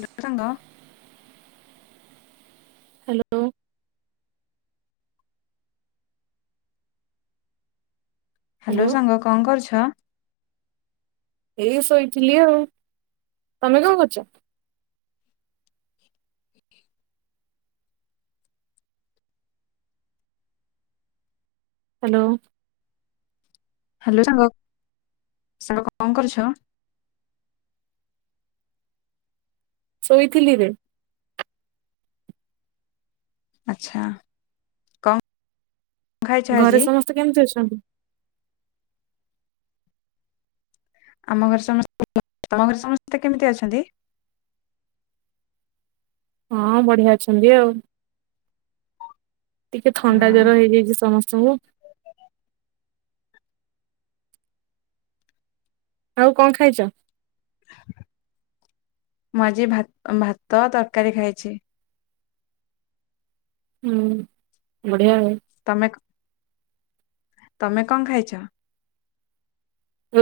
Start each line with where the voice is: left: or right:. left: Hello ସାଙ୍ଗ।
right: Hello.
left: Hello ସାଙ୍ଗ କଣ କରୁଛ?
right: ଏଇ ଶୋଇଥିଲି ଆଉ ତମେ କଣ କରୁଚ। ହ୍ୟାଲୋ?
left: ହ୍ୟାଲୋ ସାଙ୍ଗ! ସାଙ୍ଗ କଣ କରୁଛ?
right: ଶୋଇଥିଲି ରେ।
left: ଆଚ୍ଛା! କମ୍
right: ଘରେ ସମସ୍ତେ କେମିତି ଅଛନ୍ତି?
left: ଆମ ଘରେ ସମସ୍ତେ [unintelligible] ତମ ଘରେ ସମସ୍ତେ କେମିତି ଅଛନ୍ତି?
right: ହଁ ବଢିଆ ଅଛନ୍ତି ଆଉ। ଟିକେ
left: ଅ
right: ଥଣ୍ଡା ଜର ହେଇଯାଇଛି ସମସ୍ତଙ୍କୁ। ଆଉ କଣ ଖାଇଛ?
left: ମୁଁ ଆଜି ଭାତ ଭାତ ତରକାରୀ ଖାଇଛି।
right: ହୁଁ ବଢିଆ ଆଉ।
left: ତମେ କ ତମେ କଣ ଖାଇଛ?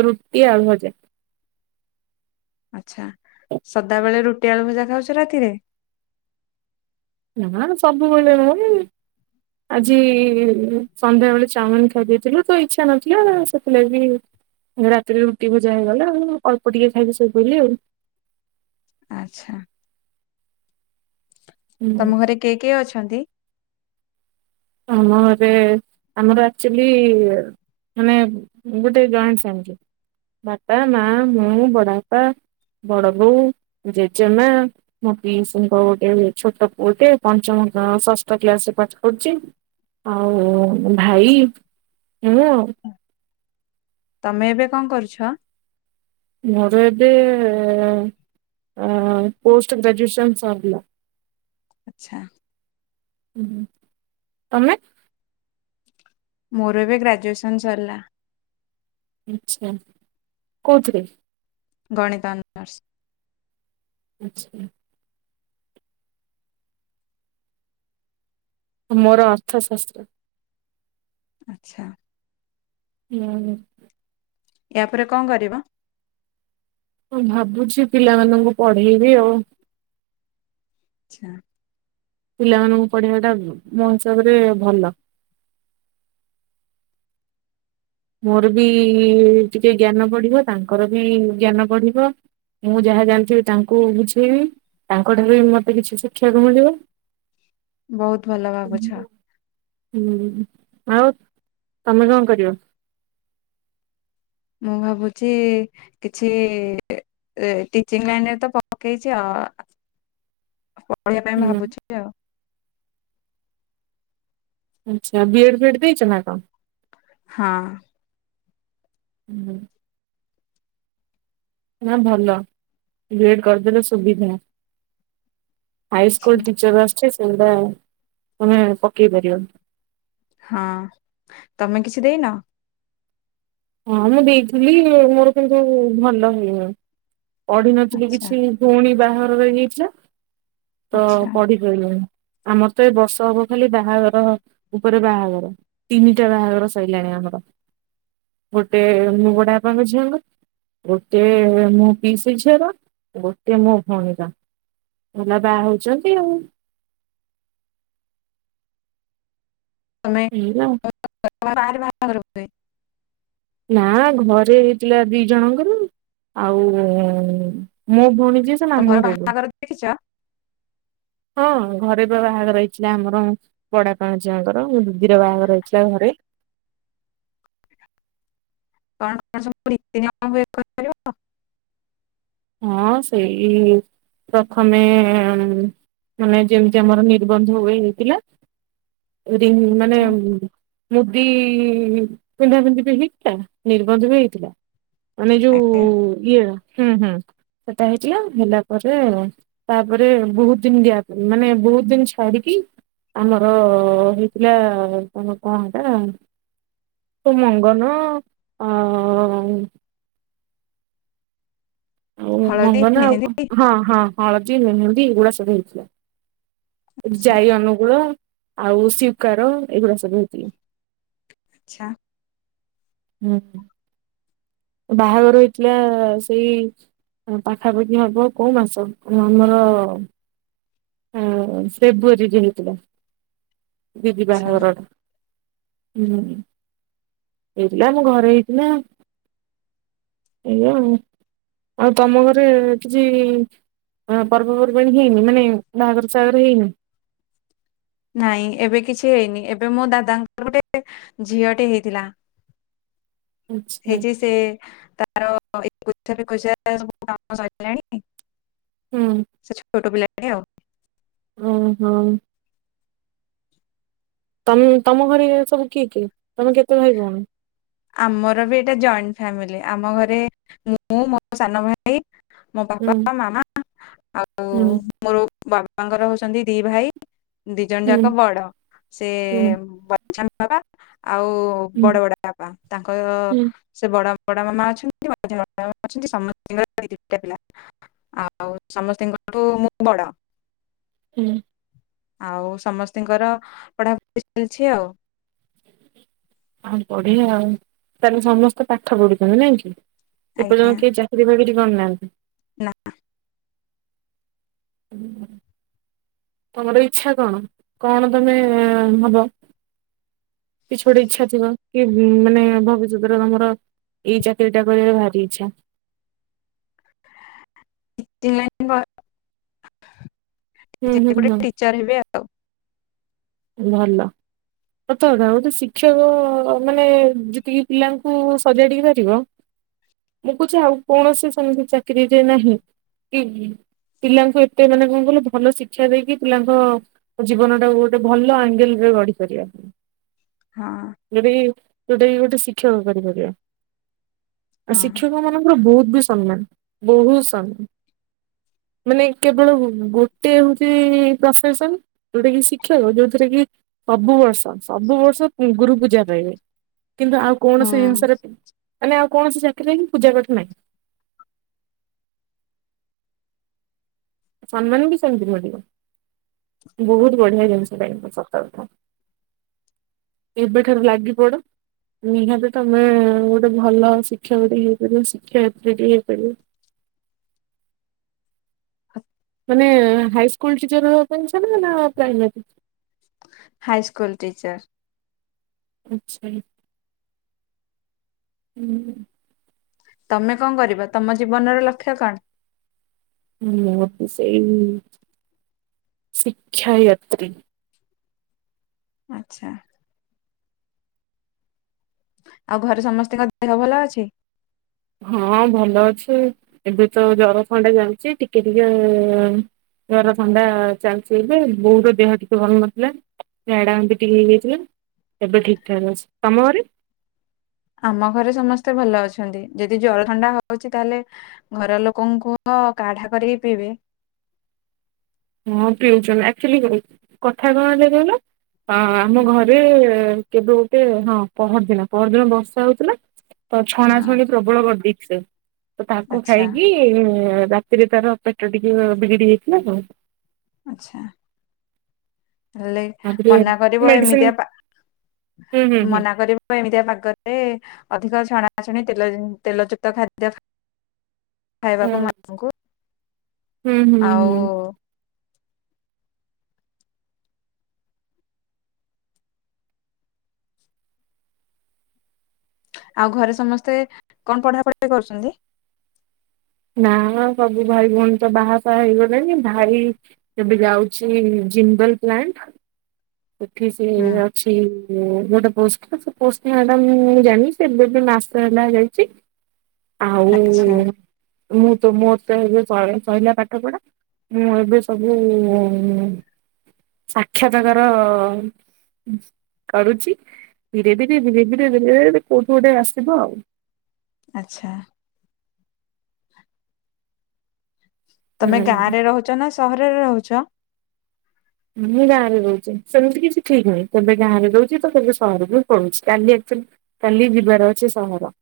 right: ରୁଟି ଆଳୁ ଭଜା।
left: ଆଛା ସଦାବେଳେ ରୁଟି ଆଳୁ ଭଜା ଖାଉଛ ରାତିରେ?
right: ନାଁ ସବୁବେଳ ନୁହଁ ଇ ଆଜି ସନ୍ଧ୍ୟାବେଳେ ଚାଉମିନ ଖାଇ ଦେଇଥିଲୁ ତ ଇଚ୍ଛା ନଥିଲା ସେଥିଲାଗି ରାତିରେ ରୁଟି ଭଜା ହେଇଗଲା ଆଉ ଅଳ୍ପ ଟିକେ ଖାଇକି ଶୋଇ ପଇଲି ଆଉ
left: ଆଚ୍ଛା।
right: ହୁଁ।
left: ତମ ଘରେ କିଏ କିଏ ଅଛନ୍ତି?
right: ଆମଘରେ ଆମର ଆଚୁଲି ମାନେ ଗୋଟେ ଜଏଣ୍ଟ ଫାମିଲି ବାପା, ମା, ମୁଁ, ବଡ ବାପା ବଡ ବୋଉ, ଜେଜେମା, ମୋ ପିସିଙ୍କ ଗୋଟେ ଛୋଟ ପୁଅଟେ ପଞ୍ଚମ ଷଷ୍ଠ କ୍ଲାସ ରେ ପାଠ ପଢୁଛି। ଆଉ ଭାଇ ମୁଁ ଆଉ।
left: ତମେ ଏବେ କଣ କରୁଛ?
right: ମୋର ଏବେ ଆ ପୋଷ୍ଟ ଗ୍ରାଜୁଏସନ୍ ସରିଲା।
left: ଆଚ୍ଛା।
right: ତମେ?
left: ମୋର ଏବେ ଗ୍ରାଜୁଏସନ୍ ସରିଲା।
right: ଆଛା କଉଥିରେ?
left: ଗଣିତ ଅନର୍ସ।
right: ଆଚ୍ଛା। ମୋର ଅର୍ଥଶାସ୍ତ୍ର।
left: ଆଚ୍ଛା।
right: ହୁଁ।
left: ୟା ପରେ କଣ କରିବ?
right: ମୁଁ ଭାବୁଛି ପିଲାମାନଙ୍କୁ ପଢେଇବି ଆଉ।
left: ଆଚ୍ଛା।
right: ପିଲାମାନଙ୍କୁ ପଢେଇବା ଟା ମୋ ହିସାବରେ ଭଲ। ମୋର ବି ଟିକେ ଜ୍ଞାନ ବଢିବ ତାଙ୍କର ବି ଜ୍ଞାନ ବଢିବ। ମୁଁ ଯାହା ଜାଣିଥିବି ତାଙ୍କୁ ବୁଝେଇବି। ତାଙ୍କ ଠାରୁ ବି ମତେ କିଛି ଶିଖିବାକୁ ମିଳିବ।
left: ବହୁତ ଭଲ ଭାବୁଛ।
right: [unintelligible] ଆଉ ତମେ କଣ କରିବ?
left: ମୁଁ ଭାବୁଛି କିଛି ଟିଚିଂ ଲାଇନରେ ତ ପକେଇଛି ଆ କହିବା ପାଇଁ
right: ହୁଁ
left: ଭାବୁଛି ଆଉ।
right: ଆଚ୍ଛା ବିଏଡ଼ ଫଏଡ଼ ଦେଇଚ ନା କଣ?
left: ହଁ।
right: ହୁଁ। ନା ଭଲ ବିଏଡ୍ କରିଦେଲେ ସୁବିଧା। ହାଇ ସ୍କୁଲ ଟିଚର ଆସଛି ସେଗୁଡା ତମେ ପକେଇ ପାରିବ।
left: ହଁ ତମେ କିଛି ଦେଇନ।
right: ହଁ ମୁଁ ଦେଇଥିଲି ମୋର କିନ୍ତୁ ଭଲ ହୁଏନି। ପଢିନଥିଲି
left: ଆଚ୍ଛା
right: କିଛି ଭଉଣୀ ବାହାଘରରେ ହେଇଥିଲା ତ
left: ଆଚ୍ଛା
right: ପଢିପାରିଲିନି। ଆମର ତ ଏ ବର୍ଷ ହବ ଖାଲି ବାହାଘର ଉପରେ ବାହାଘର ତିନିଟା ବାହାଘର ସଇଲାଣି ଆମର।
left: [inaudible]
right: ଗୋଟେ ମୋ ବଡ଼ବାପାଙ୍କ ଝିଅ ହେବେ ଗୋଟେ ମୋ ପିସି ଝିଅ, ଗୋଟେ ମୋ ଭଉଣୀର। ଭଲ ବାହା ହଉଛନ୍ତି ଆଉ।
left: [inaudible]
right: ହେଲା
left: [unintelligible]
right: ନା ଘରେ ହେଇଥିଲା ଦି ଜଣଙ୍କର ଆଉ ମୋ ଭଉଣୀ ଯି
left: ତ ଘରେ ବାହାଘର ଦେଖିଛ।
right: ହଁ ଘରେ ବା ବାହାଘର ହେଇଥିଲା ଆମର ବଡ଼ବାପା ଝିଅଙ୍କର ଦିଦିର ବାହାଘର ହେଇଥିଲା ଘରେ।
left: [inaudible] [unintelligible]
right: ହଁ ସେଇ ପ୍ରଥମେ ଏଁ ମାନେ ଯେମିତି ଆମର ନିର୍ବନ୍ଧ ହୁଏ ହେଇଥିଲା। ମାନେ
left: ଆଚ୍ଛା
right: ମୁଁ ମୁଦି ପିନ୍ଧା ପିନ୍ଧି ବି ହେଇଥିଲା ନିର୍ବନ୍ଧ ବି ହେଇଥିଲା। ମାନେ ଯୋଉ
left: ଆଜ୍ଞା
right: ଇଏ, ହୁଁ ହୁଁ। ସେଟା ହେଇଥିଲା ହେଲା ପରେ ତାପରେ ବହୁତ ଦିନ ଦିଆ ମାନେ ବହୁତ ଦିନ ଛାଡ଼ି ଛାଡିକି ଆମର ହେଇଥିଲା ତମ କଣଟା? ତ ମଙ୍ଗନ ଆ। ଆଉ
left: ହଳଦୀ
right: ମଙ୍ଗନ ଆଉ
left: ମେହେନ୍ଦୀ
right: ହଁ ହଁ ହଳଦୀ, ମେହେନ୍ଦି ଏଗୁଡା ସବୁ ହେଇଥିଲା। ଜାଇ ଅନୁକୂଳ ଆଉ ସ୍ୱୀକାର ଏଗୁଡା ସବୁ ହୁଏ।
left: ଛା
right: ହୁଁ ହୁଁ। ବାହାଘର ହେଇଥିଲା ସେଇ ପାଖାପାଖି ହବ କୋଉ ମାସ? ଆମର ହଁ ସେ ଫେବୁଆରୀରେ ହେଇଥିଲା ଦିଦି
left: ଆଚ୍ଛା
right: ବାହାଘର ଟା। ହୁଁ ହେଇଥିଲା ଆମ ଘରେ ହେଇଥିଲା। ହେଲୋ। ଆଉ ତମ ଘରେ କିଛି ପର୍ବପର୍ବାଣୀ ହେଇନି? ମାନେ ବାହାଘର ସାଘର ହେଇନି?
left: ନାଇଁ ଏବେ କିଛି ହେଇନି, ଏବେ ମୋ ଦାଦାଙ୍କର ଗୋଟେ ଝିଅଟେ ହେଇଥିଲା।
right: ଆଚ୍ଛା
left: ହେଇଛି ସେ ତା ତାର ଏକୋଇଶିଆ ଫେକୋସିଆ ସବୁ କାମ ସରିଲାଣି?
right: ହୁଁ।
left: ସେ ଛୋଟ ପିଲା ଆଉ
right: ଓ ହୋ। ତମେ ତମ ଘରେ ସବୁ କିଏ କିଏ ତମେ କେତେ ଭାଇ ଭଉଣୀ?
left: ଆମର ବି ଏଟା ଜଏଣ୍ଟ୍ ଫ୍ୟାମିଲି ମୁଁ ମୋ ସାନଭାଇ। ମୋ
right: ହୁଁ
left: ବାପା ମାମା ଆଉ
right: ହୁଁ
left: ମୋର। ବାବାଙ୍କର ହଉଛନ୍ତି ଦି ଭାଇ ଦି ଜଣ
right: ହୁଁ
left: ଯାକ ବଡ଼ ସେ
right: ହୁଁ
left: [unintelligible] ବାପ ଆଉ ବଡ଼ ବଡ଼ବାପା ତାଙ୍କର
right: ହୁଁ
left: ସେ ବଡ ବଡମାମା ଅଛନ୍ତି ମଝିଆଁ ମଝିଆଁମାମା ଅଛନ୍ତି ସମଙ୍କର ଦି ଦିଟା ପିଲା ଆଉ ସମସ୍ ତାଙ୍କଠୁ ମୁଁ ବଡ଼।
right: ହୁଁ।
left: ଆଉ ସମସ୍ତଙ୍କର ପଢ଼ାପଢ଼ି ଚାଲିଛି ଆଉ।
right: ଆଉ ବଢିଆ ଆଉ ତାହେଲେ ସମସ୍ତେ ପାଠ ପଢୁଛନ୍ତି ନାଇଁ କି।
left: ଆଜ୍ଞା
right: ଏପର୍ଯ୍ୟନ୍ତ କେହି ଚାକିରି ବାକିରି କରିନାହାନ୍ତି।
left: ନା
right: ହୁଁ। ତମର ଇଚଛା କଣ କଣ ତମେ ହବ। କିଛି ଗୋଟେ ଇଚ୍ଛା ଥିବ କି ମାନେ ଭବିଷ୍ୟତରେ ତମର। ଏଇ ଚାକରୀ ଟା କରଲେ ଭାରି ଇଛା।
left: [unintelligible]
right: ହୁଁ ହୁଁ
left: ଗେଟେ
right: ହୁଁ
left: ଟିଚର୍ ହେବି ଆଉ।
right: ଭଲ କଥା କଥା ଗୋଟେ ଶିକ୍ଷକ ମାନେ ଯେତିକି ପିଲାଙ୍କୁ ସଜାଡ଼ି ପାରିବ। ମୁଁ କୁଛି ଆଉ କୌଣସି ସାଙ୍ଗେ ଚାକିରିରେ ନାହିଁ କି। ପିଲାଙ୍କୁ ଏତେ ମାନେ କଣ କହିଲ ଭଲ ଶିକ୍ଷା ଦେଇକି ପିଲାଙ୍କ ଜୀବନ ଟା ଗୋଟେ। ଗୋଟେ ଭଲ ଆଙ୍ଗେଲ ରେ ଗଢି ସାରିବା ପାଇଁ
left: ହଁ
right: ଯଦି ଯୋଉଟାକ ଗୋଟେ ଶିକ୍ଷକ କରିପାରିବା ଆଉ
left: ହଁ।
right: ଶିକ୍ଷକ ମାନଙ୍କର ବହୁତ୍। ସ ସମ୍ମାନ ବହୁତ ସମାନ। ମାନେ କେବଳ ଗୋଟେ ହଉଛି ପ୍ରଫେସନ ଯୋଉଟା କି। ଖ୍ୟ ଯୋଉଥିରେ କି ସବୁ ବର୍ଷ ସବୁ ବର୍ଷ ଗୁରୁ ପୂଜା ପାଇବେ। କିନ୍ତୁ ଆଉ କୌଣସି
left: ହୁଁ
right: ଜିନିଷରେ ମାନେ ଆଉ କୌଣସି ଚାକିରିରେ ପୂଜା ପାଠ ନାହିଁ। ସମ୍ମାନ ବି ସେମିତି ମିଳିବ। ବହୁତ ବଢିଆ ଜିନିଷ ଟା ହିଁ ସତ କଥା। ଏବେଠାରୁ ଲାଗି ପଡ। ନିହାତି ତମେ ଗୋଟେ ଭଲ ଶିକ୍ଷକ ଟିକେ ହେଇପାରିବ ଶିକ୍ଷୟତ୍ରୀ ଟିକେ ହେଇପାରିବ।
left: ହ
right: ମାନେ ହାଇସ୍କୁଲ ଟିଚର ହେବା ପାଇଁ ଇଚ୍ଛା ନା ପ୍ରାଇମାରୀ?
left: High school teacher.
right: ଆଛା ହୁଁ।
left: ତମେ କଣ କରିବ ତମ ଜୀବନର ଲକ୍ଷ୍ୟ କଣ?
right: ମୁଁ ବି ସେଇ ଶିକ୍ଷ୍ୟୟତ୍ରୀ।
left: ଆଚ୍ଛା। ଆଉ ଘରେ ସମସ୍ତଙ୍କ ଦେହ ଭଲ ଅଛି?
right: ହଁ ଭଲ ଅଛି ଏବେ ତ ଜର ଖଣ୍ଡେ ଯାଉଛି ଟିକେ ଟିକେ ଜର ଥଣ୍ଡା ଚାଲିଛି ଏଵେ ବହୁତ ଦେହ ଟିକେ ଭଲ ନଥିଲା ଝାଡା ଏତି ଟିକେ ହେଇଯାଇଥିଲେ। ଏବେ ଠିକ ଠାକ୍ ଅଛି ତମ ଘରେ?
left: ଆମ ଘରେ ସମସ୍ତେ ଭଲ ଅଛନ୍ତି ଯଦି ଜର ଥଣ୍ଡା ହଉଛି ତାହେଲେ ଘର ଲୋକଙ୍କୁ ତ କାଢା କରିକି ପିଇବେ।
right: ହଁ ପିଉଛନ ଆଚୁଆଲି କଥା କଣ ହେଲା କହିଲ। ଅ ଆମ ଘରେ କେବେ ଗୋଟେ ହଁ ପହରଦିନ ପହରଦିନ ବର୍ଷା ହଉଥିଲା। ତ ଛଣା
left: ହଁ
right: ଛଣି ପ୍ରବଳ କରିଦେଇଥିଲେ ତ ତାକୁ
left: ଆଚ୍ଛା
right: ଖାଇକି ଇ ରାତିରେ ତାର ପେଟ ଟିକେ ବିଗିଡି ଯାଇଥିଲା ତ।
left: ଆଛା ହେଲେ
right: ତାପରେ
left: ମନା କରିବ
right: ମେଡିସିନ
left: ଏମିତିଆ ପା
right: ହୁଁ ହୁଁ ହୁଁ
left: ମନା କରିବୁ ଏମିତିଆ ପାଗରେ ଅଧିକ ଛଣାଛଣି ତେଲ ତେଲଯୁକ୍ତ ଖାଦ୍ୟ ଖ ଖାଇବାକୁ ମାଙ୍କୁ
right: ହୁଁ ହୁଁ
left: ଆଉ
right: ହୁଁ
left: ଆଉ ଘରେ ସମସ୍ତେ କଣ ପଢାପଢି କରୁଛନ୍ତି?
right: ନା ସବୁ ଭାଇ ଭଉଣୀ ତ ବାହାସାହା ହେଇଗଲେଣି ଭାଇ ଯେବେ ଯାଉଛି ଜିନ୍ଦଲ୍ଲ ପ୍ଲାଣ୍ଟ ସେଠି ସେ
left: ହୁଁ
right: ଅଛି ଗୋଟେ ପୋସ୍ ପୋଷ୍ଟ ନା ଟା ମୁଁ ଜାଣନି ସେ ଏବେ ବି ମାସେ ହେଲା ଯାଇଛି। ଆଉ
left: ଆଚ୍ଛା
right: ମୁଁ ତ ମୋର୍ ତ ଏବେ [inaudible] ସଇଲା ପାଠ ପଢା ମୁଁ ଏବେ ସବୁ ସାକ୍ଷାତକାର କରୁଚି ଧୀରେ-ଧୀରେ-ଧୀରେ-ଧୀରେ-ଧୀରେ-ଧୀରେ କୋଉଠୁ ଗୋଟେ ଆସିବ ଆଉ।
left: ଆଚ୍ଛା। ତମେ ଗାଁ
right: ହୁଁ
left: ରେ ରହୁଛ ନା ସହରରେ ରହୁଛ?
right: ମୁଁ ଗାଁରେ ରହୁଛି ସେମିତି କିଛି ଠିକ୍ ନାହିଁ କେବେ ଗାଁରେ ରହୁଛି ତ କେବେ ସହରକୁ ପଳୋଉଛି କାଲି କାଲି ଯିବାର ଅଛି ସହର।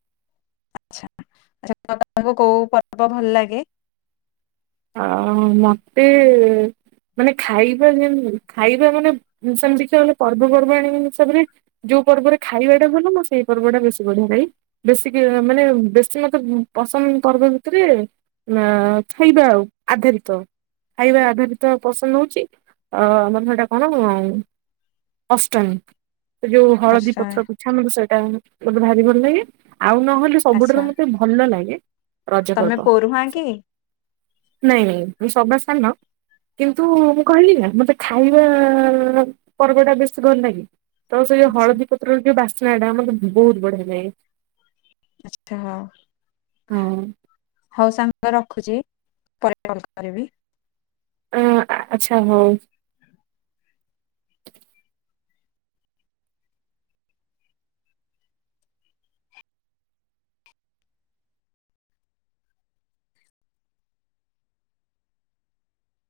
left: ଆଛା ତମକୁ କୋଉ ପର୍ବ ଭଲ ଲାଗେ?
right: ଆ ହୋ ମତେ ମାନେ ଖାଇବା ଯେ ଖାଇବା ମାନେ ସେମିତି ତ ପର୍ବପର୍ବାଣି ହିସାବରେ ଯୋଉ ପର୍ବ ରେ ଖାଇବା ଟା ଭଲ ମୋ ସେଇ ପର୍ବ ଟା ବେଶୀ ବଢିଆ ଲାଗେ ବେଶି କି ମାନେ ବେଶି ମତେ ପସ ଉଁ ପର୍ବ ଭିତରେ ଆ ଖାଇବା ଆଉ ଆଧାରିତ। ଖାଇବା ଆଧାରିତ ପସନ୍ଦ ହଉଛି ଆ ମୋର ସେଟା କଣ? ଅଷ୍ଟମୀ ସେ ଯୋଉ ହଳଦୀ
left: ଆଛା
right: ପତ୍ର ପିଠା ମତେ ସେଟା ଭାରି ଭଲ୍ ଲାଗେ। ଆଉ ନହେଲେ ସବୁଠାରୁ
left: ଆଛା
right: ମତେ ଭଲ ଲାଗେ ରଜ
left: ତମେ
right: ପର୍ବ।
left: ପୋରୁହାଁ କି?
right: ନାଇଁ-ନାଇଁ ମୁଁ ସଭା ସାନ। କିନ୍ତୁ ମୁଁ କହିଲି ନା ମତେ ଖାଇବା ପର୍ବ ଟା ବେଶୀ ଭଲ ଲାଗେ। ତ ସେ ଯୋଉ
left: ଆଛା
right: ହଳଦୀ ପତ୍ରର ଯୋଉ ବାସ୍ନାଟା ମତେ ବହୁତ ବଢିଆ ଲାଗେ।
left: ଆଛା ହଉ
right: ହଁ
left: ହୋଉ ସାଙ୍ଗ ରଖୁଚି ପରେ କଲ୍ କରିବି।
right: ଅଁ ଆଛା ହଉ।